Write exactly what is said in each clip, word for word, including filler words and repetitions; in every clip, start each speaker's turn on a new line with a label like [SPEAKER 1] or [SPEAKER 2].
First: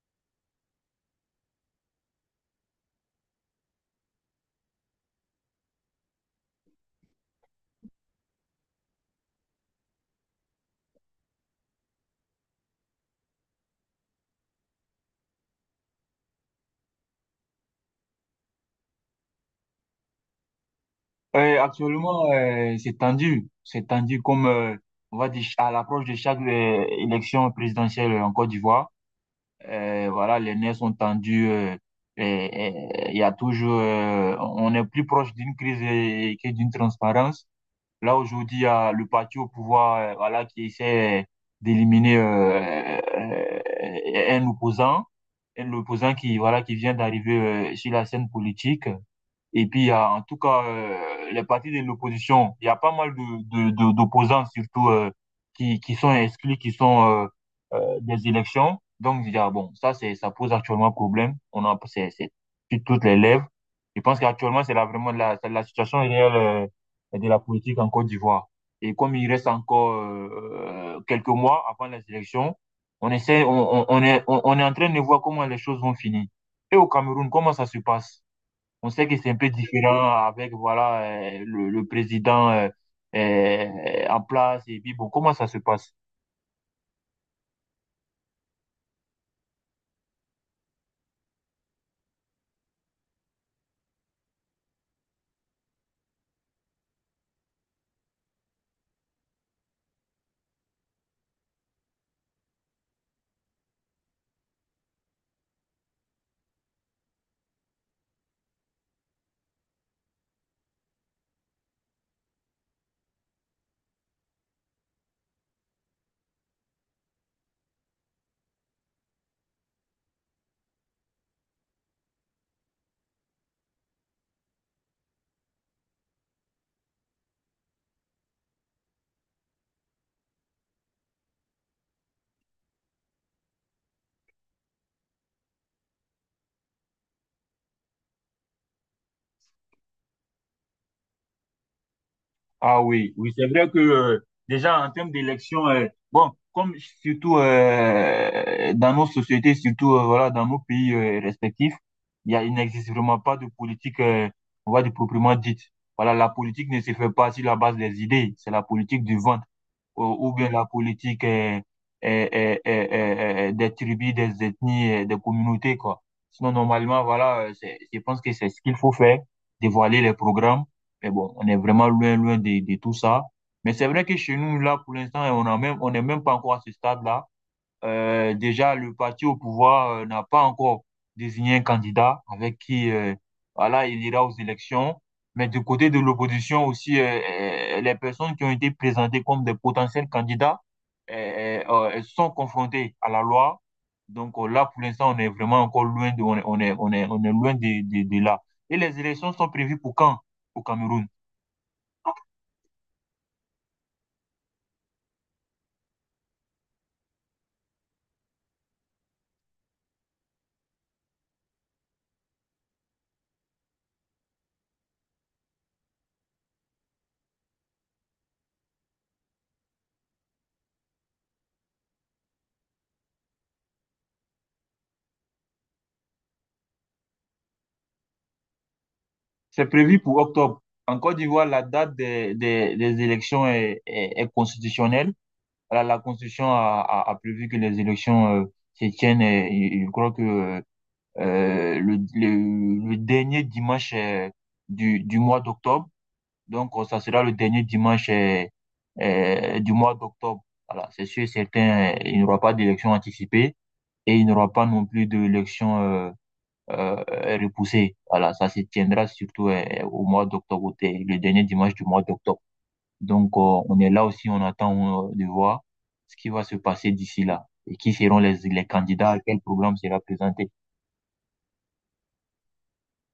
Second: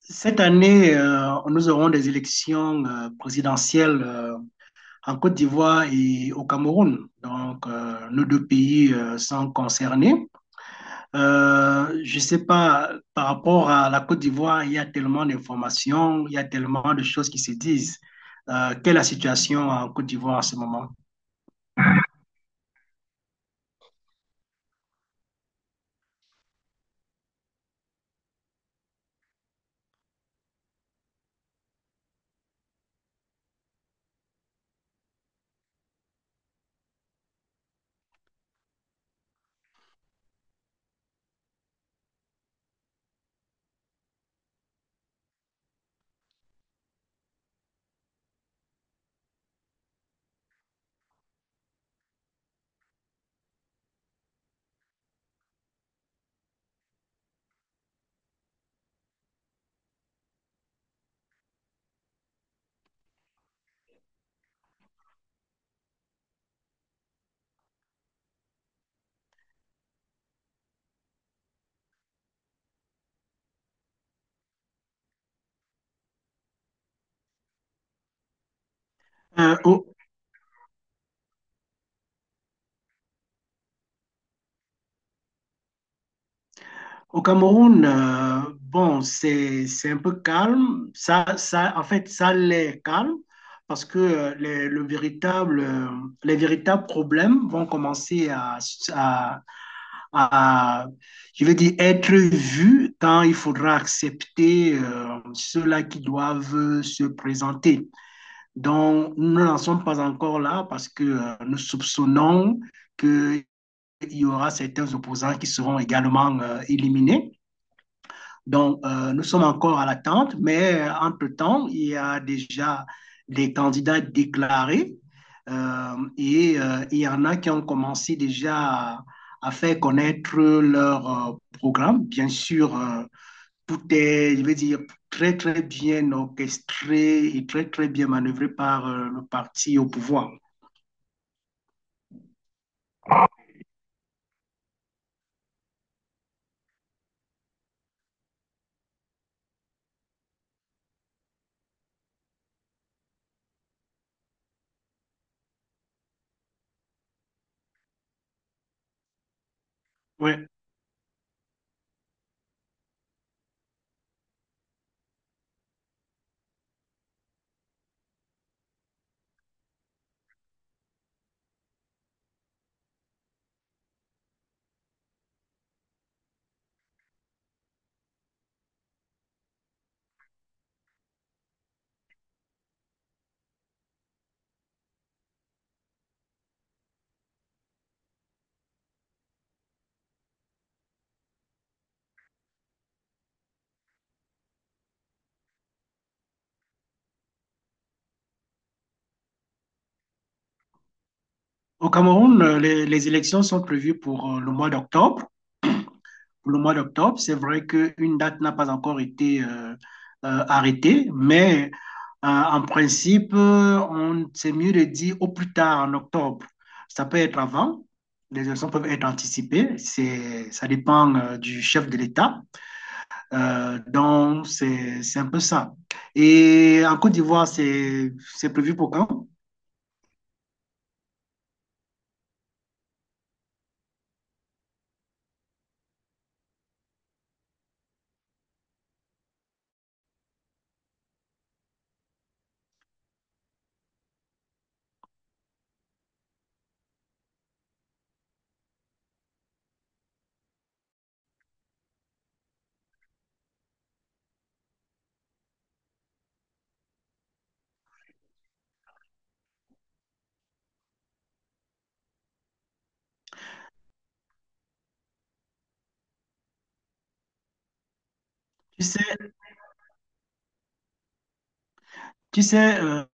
[SPEAKER 1] Cette année, euh, nous aurons des élections euh, présidentielles euh, en Côte d'Ivoire et au Cameroun. Donc, euh, nos deux pays euh, sont concernés. Euh, je ne sais pas, par rapport à la Côte d'Ivoire, il y a tellement d'informations, il y a tellement de choses qui se disent. Euh, quelle est la situation en Côte d'Ivoire en ce moment?
[SPEAKER 2] Euh, actuellement, euh, c'est tendu. C'est tendu comme, euh, on va dire, à l'approche de chaque euh, élection présidentielle en Côte d'Ivoire. Euh, voilà, les nerfs sont tendus. euh, et, et il y a toujours, euh, on est plus proche d'une crise euh, que d'une transparence. Là, aujourd'hui, il y a le parti au pouvoir, euh, voilà, qui essaie d'éliminer euh, euh, un opposant, un opposant qui, voilà, qui vient d'arriver euh, sur la scène politique. Et puis, il y a, en tout cas, euh, les partis de l'opposition, il y a pas mal de, de, de- d'opposants, surtout, euh, qui, qui sont exclus, qui sont euh, euh, des élections. Donc, il y a, bon, ça, c'est, ça pose actuellement problème. On a, c'est, c'est sur toutes les lèvres. Je pense qu'actuellement, c'est là vraiment la, c'est la situation réelle euh, de la politique en Côte d'Ivoire. Et comme il reste encore euh, quelques mois avant les élections, on essaie, on, on, on est, on, on est en train de voir comment les choses vont finir. Et au Cameroun, comment ça se passe? On sait que c'est un peu
[SPEAKER 1] Euh, au,
[SPEAKER 2] différent avec voilà euh, le, le président euh, euh, en place et puis bon, comment ça se passe?
[SPEAKER 1] Au Cameroun, euh, bon, c'est, c'est un peu calme. Ça, ça, en fait, ça l'est calme parce que euh, les, le véritable, euh, les véritables problèmes vont commencer à, à, à, je vais dire, être vus quand il faudra accepter euh, ceux-là qui doivent se présenter. Donc, nous n'en sommes pas encore là parce que euh, nous soupçonnons qu'il y aura certains opposants qui seront également euh, éliminés. Donc, euh, nous sommes encore à l'attente, mais euh, entre-temps, il y a déjà des candidats déclarés euh, et euh, il y en a qui ont commencé déjà à, à faire connaître leur euh, programme. Bien sûr, euh, tout est, je veux dire, très, très bien orchestré et très, très bien manœuvré par euh, le parti au pouvoir.
[SPEAKER 2] Ah oui, oui, c'est vrai que euh, déjà en termes d'élection, euh, bon, comme surtout, euh, dans nos sociétés, surtout, euh, voilà, dans nos pays euh, respectifs, il y a il n'existe vraiment pas de politique, euh, on va dire, proprement dite. Voilà, la politique ne se fait pas sur la base des idées. C'est la politique du vent. Ou ou
[SPEAKER 1] Ouais.
[SPEAKER 2] bien la politique est est est est euh, euh, des tribus, des ethnies, euh, des communautés, quoi. Sinon, normalement, voilà, euh, c'est- je pense que c'est ce qu'il faut faire, dévoiler les programmes. Mais bon, on est vraiment loin, loin de, de tout ça. Mais c'est vrai que chez nous, là, pour l'instant, on a même, on n'est même pas encore à ce stade-là. Euh, déjà, le parti au pouvoir euh, n'a pas encore désigné un candidat avec qui, euh, voilà, il ira aux élections. Mais du côté de l'opposition aussi, euh, euh, les personnes qui ont été présentées comme des potentiels candidats euh, euh, euh, sont confrontées à la loi. Donc, euh, là, pour l'instant, on est vraiment encore loin de, on est, on est, on est, on est loin de, de, de là. Et les élections sont prévues pour quand? Au Cameroun.
[SPEAKER 1] Au Cameroun, euh, les, les élections sont prévues pour euh, le mois d'octobre, pour le mois d'octobre. C'est vrai qu'une date n'a pas encore été euh, euh, arrêtée, mais euh, en principe, on, c'est mieux de dire au plus tard en octobre. Ça peut être avant, les élections peuvent être anticipées, c'est, ça dépend euh, du chef de l'État. Euh, donc, c'est, c'est un peu ça. Et en Côte d'Ivoire, c'est, c'est prévu pour quand?
[SPEAKER 2] C'est prévu pour octobre. En Côte d'Ivoire, la date des, des, des élections est, est, est constitutionnelle. la, la Constitution a, a, a prévu que les élections, euh, se tiennent, et, et je crois que, euh, le, le, le dernier dimanche, euh, du, du mois d'octobre. Donc, euh, ça sera le dernier dimanche, euh, euh, du mois d'octobre. Voilà, c'est sûr et certain, euh, il n'y aura pas d'élection anticipée et il n'y aura pas non plus d'élection euh, euh, repoussée. Voilà, ça se tiendra surtout euh, au mois d'octobre, au- le dernier dimanche du mois d'octobre. Donc, euh, on est là aussi, on attend euh, de voir ce qui va se passer d'ici là et qui seront les, les
[SPEAKER 1] Tu
[SPEAKER 2] candidats, à
[SPEAKER 1] sais,
[SPEAKER 2] quel programme sera présenté.
[SPEAKER 1] tu sais euh,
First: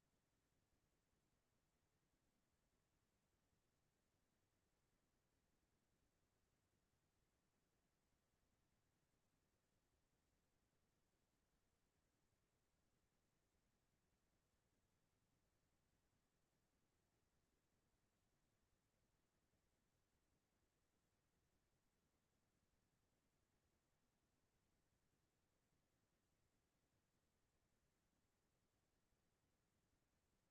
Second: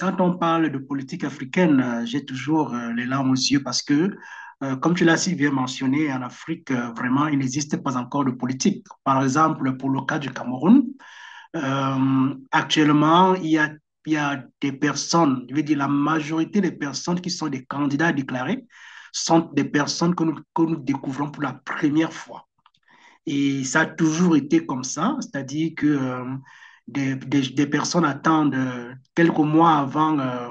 [SPEAKER 1] quand on parle de politique africaine, euh, j'ai toujours euh, les larmes aux yeux parce que, euh, comme tu l'as si bien mentionné, en Afrique, euh, vraiment, il n'existe pas encore de politique. Par exemple, pour le cas du Cameroun, euh, actuellement, il y a, il y a des personnes, je veux dire, la majorité des personnes qui sont des candidats déclarés sont des personnes que nous, que nous découvrons pour la première fois. Et ça a toujours été comme ça, c'est-à-dire que euh, des, des- des personnes attendent euh, quelques mois avant euh,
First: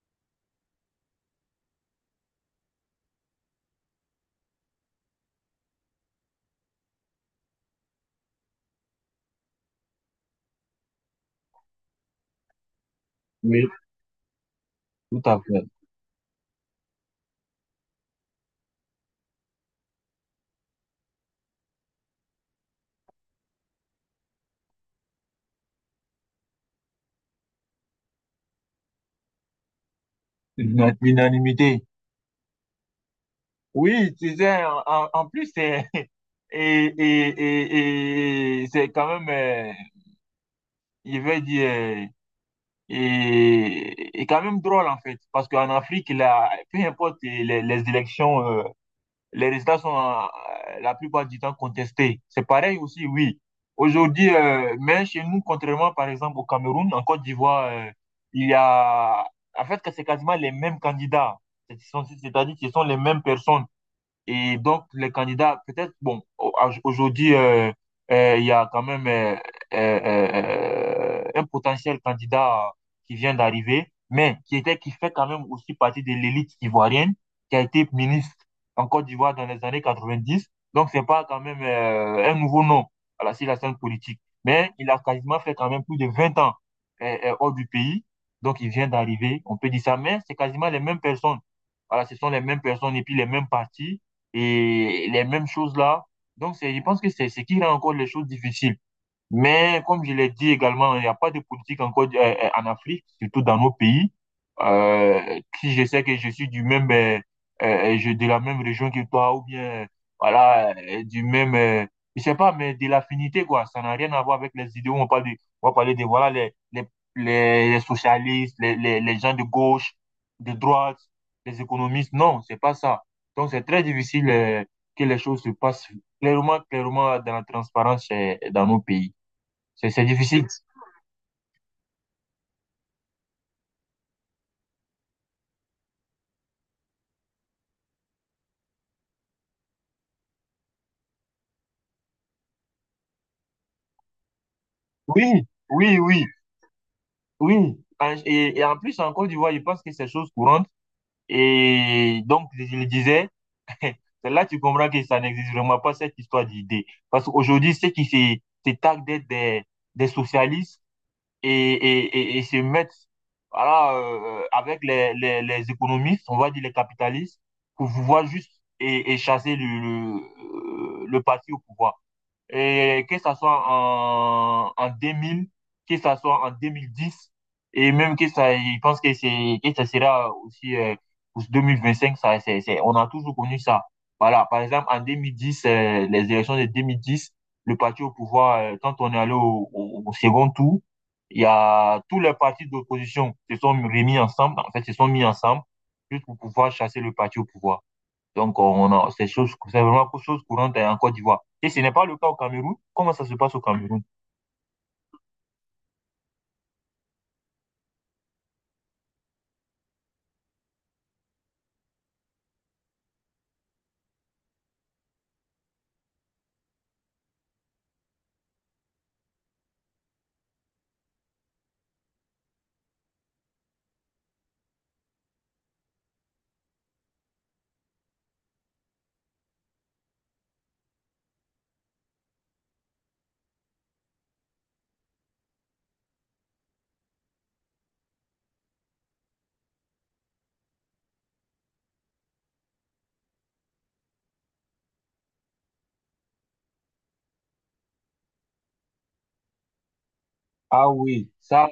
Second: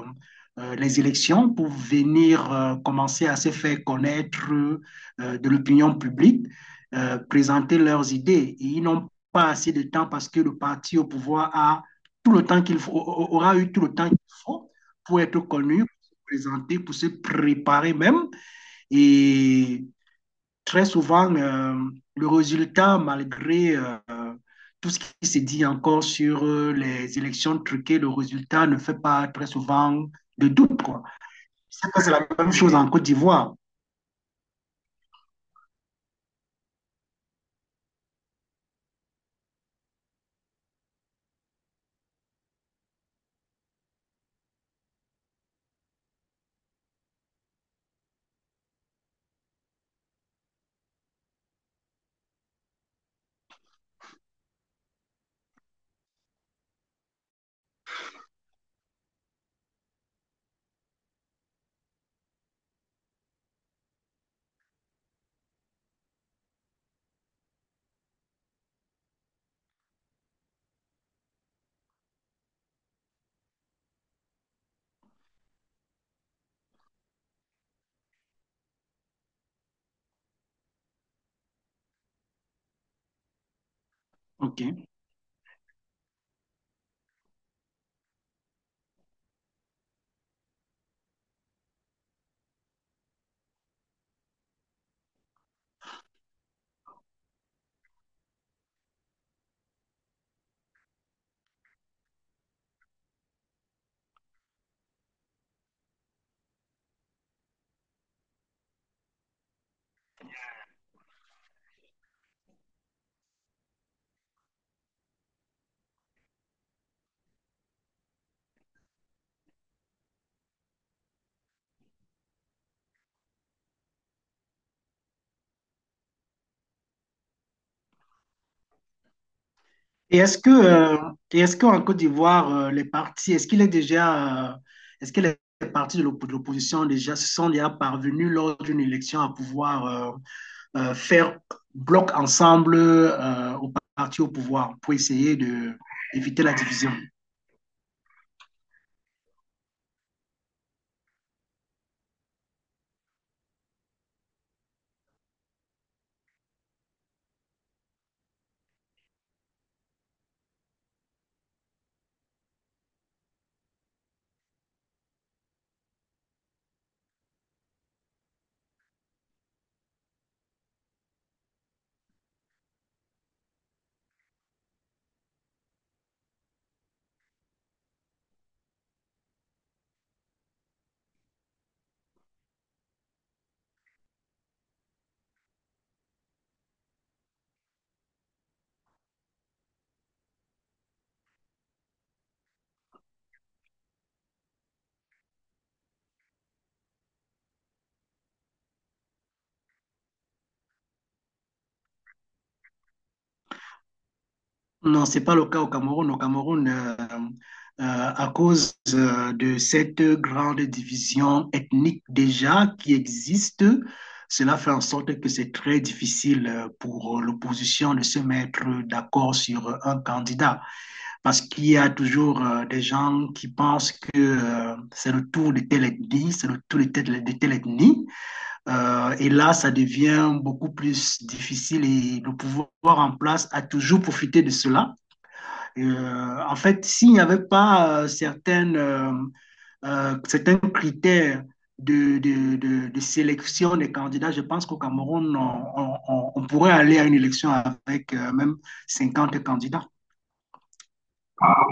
[SPEAKER 1] euh, les élections pour venir euh, commencer à se faire connaître euh, de l'opinion publique, euh, présenter leurs idées. Et ils n'ont pas assez de temps parce que le parti au pouvoir a tout le temps qu'il faut, aura
[SPEAKER 2] Oui,
[SPEAKER 1] eu tout le temps qu'il faut
[SPEAKER 2] tout
[SPEAKER 1] pour être
[SPEAKER 2] à fait.
[SPEAKER 1] connu, pour se présenter, pour se préparer même. Et très souvent, euh, le résultat, malgré euh, tout ce qui s'est dit encore sur euh, les élections truquées, le résultat ne fait pas très souvent de doute,
[SPEAKER 2] L'una-
[SPEAKER 1] quoi. Je
[SPEAKER 2] L'unanimité.
[SPEAKER 1] sais que c'est la même chose en Côte d'Ivoire.
[SPEAKER 2] Oui, tu sais, en, en- en plus, c'est, et, et, et, et c'est quand même, euh, je vais dire, euh, et, et quand même drôle en fait, parce qu'en Afrique, là, peu importe les, les élections, euh, les résultats sont, euh, la plupart du temps, contestés. C'est pareil aussi, oui. Aujourd'hui, euh, mais chez nous, contrairement par exemple au Cameroun, en Côte d'Ivoire, euh, il y a, en fait, que c'est quasiment les mêmes candidats. C'est- C'est-à-dire que ce sont les mêmes personnes. Et donc, les candidats, peut-être, bon, au- à- aujourd'hui, euh, euh, il y a quand même, euh, euh, euh, euh, un potentiel candidat qui vient d'arriver, mais qui était, qui fait quand même aussi partie de l'élite ivoirienne, qui a été ministre en Côte d'Ivoire dans les années quatre-vingt-dix. Donc, c'est pas quand même, euh, un nouveau nom, à la, sur la scène politique. Mais
[SPEAKER 1] OK.
[SPEAKER 2] il a quasiment fait quand même plus de vingt ans, euh, euh, hors du pays. Donc, il vient d'arriver, on peut dire ça, mais c'est quasiment les mêmes personnes. Voilà, ce sont les mêmes personnes et puis les mêmes partis et les mêmes choses là. Donc, c'est, je pense que c'est ce qui rend encore les choses difficiles. Mais comme je l'ai dit également, il n'y a pas de politique encore, euh, euh, en Afrique, surtout dans nos pays. Euh, si je sais que je suis du même, euh, euh, je, de la même région que toi, ou bien, euh, voilà, euh, du même, euh, je sais pas, mais de l'affinité, quoi. Ça n'a rien à voir avec les idéaux. On parle de, on va parler de, voilà, les, les, les, les socialistes, les, les, les gens de gauche, de droite, les économistes. Non, c'est pas ça. Donc, c'est très difficile, euh, que les choses se passent clairement, clairement, dans la transparence, euh, dans nos pays. C'est c'est
[SPEAKER 1] Et est-ce
[SPEAKER 2] difficile.
[SPEAKER 1] que, euh, et est-ce qu'en Côte d'Ivoire, euh, les partis, est-ce qu'il est déjà, euh, est-ce que les partis de l'op- de l'opposition déjà se sont déjà parvenus lors d'une élection à pouvoir euh, euh, faire bloc ensemble euh, aux partis au pouvoir pour
[SPEAKER 2] Oui,
[SPEAKER 1] essayer de
[SPEAKER 2] oui, oui,
[SPEAKER 1] d'éviter la division?
[SPEAKER 2] oui. En- Et, et en plus, en Côte d'Ivoire, je pense que c'est chose courante. Et donc, je le disais, c'est là que tu comprends que ça n'existe vraiment pas, cette histoire d'idée. Parce qu'aujourd'hui, ceux qui se, se targuent d'être des, des socialistes, et, et, et, et se mettent, voilà, euh, euh, avec les, les, les économistes, on va dire les capitalistes, pour pouvoir juste, et, et chasser le, le, euh, le parti au pouvoir. Et que ça soit en, en deux mille, que ça soit en deux mille dix, et même que ça, je pense que c'est, que ça sera aussi, euh, pour deux mille vingt-cinq, ça, c'est, c'est, on a toujours connu ça. Voilà, par exemple, en deux mille dix, euh, les élections de deux mille dix, le parti au pouvoir, euh, quand on est allé au, au- au second tour, il y a tous les partis d'opposition se sont remis ensemble, en fait, se sont mis ensemble, juste pour pouvoir chasser le parti au pouvoir. Donc, on a, c'est chose, c'est vraiment chose courante, hein, en Côte d'Ivoire. Et ce n'est pas le cas au Cameroun. Comment ça se passe au Cameroun?
[SPEAKER 1] Non, c'est pas le cas au Cameroun. Au Cameroun, euh, euh, à cause euh, de cette grande division ethnique déjà qui existe, cela fait en sorte que c'est très difficile euh, pour l'opposition de se mettre d'accord sur un candidat parce qu'il y a toujours euh, des gens qui pensent que euh, c'est le tour de telle ethnie, c'est le tour de telle, de telle ethnie. Euh, et là, ça devient beaucoup plus difficile et le pouvoir en place a toujours profité de cela euh, en fait, s'il n'y avait pas euh, certaines, euh, euh, certains critères de, de, de- de sélection des candidats, je pense qu'au Cameroun, on, on- on- on pourrait aller à une élection avec euh, même cinquante candidats.
[SPEAKER 2] Ah oui, ça.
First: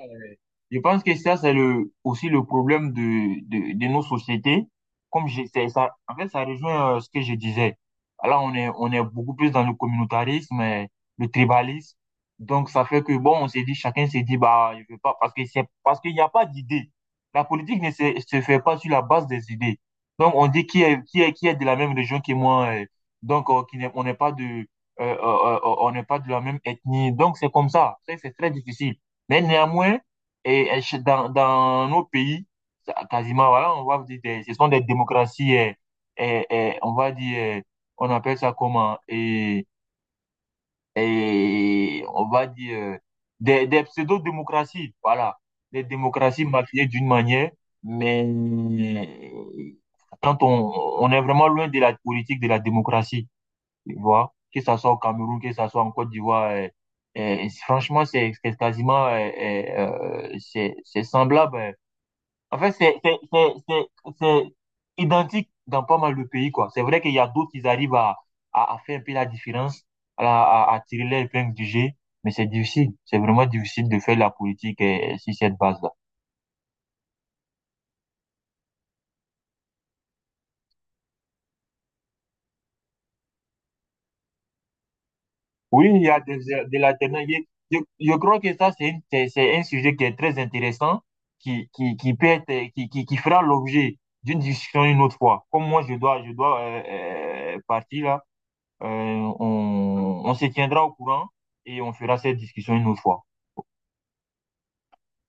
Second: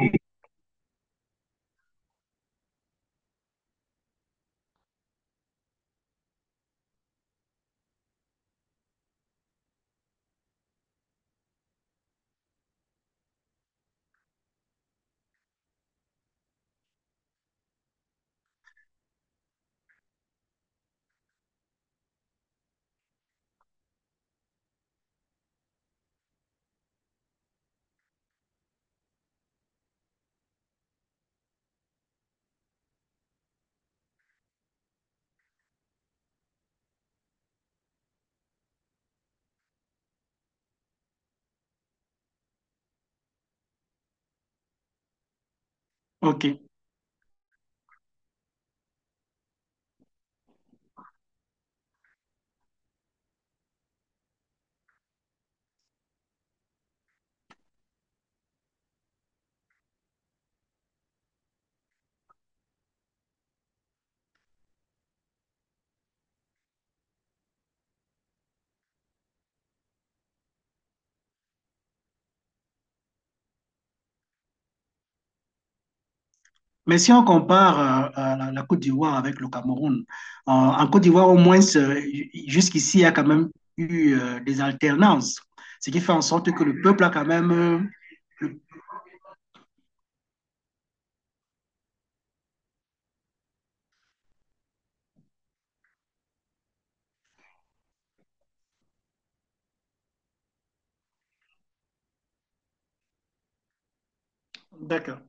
[SPEAKER 2] Je pense que ça, c'est le, aussi le problème de, de, de nos sociétés. Comme je, c'est ça, en fait, ça rejoint, euh, ce que je disais. Là, on est, on est beaucoup plus dans le communautarisme et le tribalisme. Donc, ça fait que, bon, on s'est dit, chacun s'est dit, bah, je veux pas, parce que c'est, parce qu'il n'y a pas d'idée. La politique ne se, se fait pas sur la base des idées. Donc, on dit qui est, qui est, qui est de la même région que moi. Euh, donc, euh, qui n'est, on n'est pas de, euh, euh, euh, on n'est pas de la même ethnie. Donc, c'est comme ça. C'est c'est très difficile. Mais néanmoins, et euh, chez- dans, dans nos pays, ça- quasiment, voilà, on va dire, des- ce sont des démocraties, euh, euh, euh, on va dire, euh, on appelle ça comment? Et, et on va dire, euh, des, des pseudo-démocraties, voilà. Des démocraties
[SPEAKER 1] OK.
[SPEAKER 2] maquillées d'une manière, mais quand on, on est vraiment loin de la politique de la démocratie, tu vois, que ça soit au Cameroun, que ça soit en Côte d'Ivoire, euh, euh, franchement, c'est c'est quasiment, euh, euh, euh, c'est c'est semblable. Euh, en fait, c'est c'est- c'est- c'est- c'est identique dans pas mal de pays, quoi. C'est vrai qu'il y a d'autres qui arrivent à, à, à faire un peu la différence, à, la- à, à tirer les épingles du jeu, mais c'est difficile. C'est vraiment difficile de faire la politique, euh, sur cette base-là.
[SPEAKER 1] Mais si on compare euh, euh, la, la Côte d'Ivoire avec le Cameroun, euh, en Côte d'Ivoire, au moins, euh, jusqu'ici, il y a quand même eu euh, des alternances,
[SPEAKER 2] Oui,
[SPEAKER 1] ce
[SPEAKER 2] il
[SPEAKER 1] qui
[SPEAKER 2] y
[SPEAKER 1] fait
[SPEAKER 2] a
[SPEAKER 1] en
[SPEAKER 2] des,
[SPEAKER 1] sorte que
[SPEAKER 2] de
[SPEAKER 1] le peuple a
[SPEAKER 2] l'alternance.
[SPEAKER 1] quand
[SPEAKER 2] Il y a-
[SPEAKER 1] même...
[SPEAKER 2] Je,
[SPEAKER 1] euh,
[SPEAKER 2] je crois que
[SPEAKER 1] le-
[SPEAKER 2] ça, c'est une- c'est c'est un sujet qui est très intéressant, qui, qui, qui peut être, euh, qui, qui, qui fera l'objet d'une discussion une autre fois. Comme moi, je dois, je dois euh, euh, partir là. Euh, on, on se tiendra au courant et on fera cette discussion une autre fois.
[SPEAKER 1] D'accord.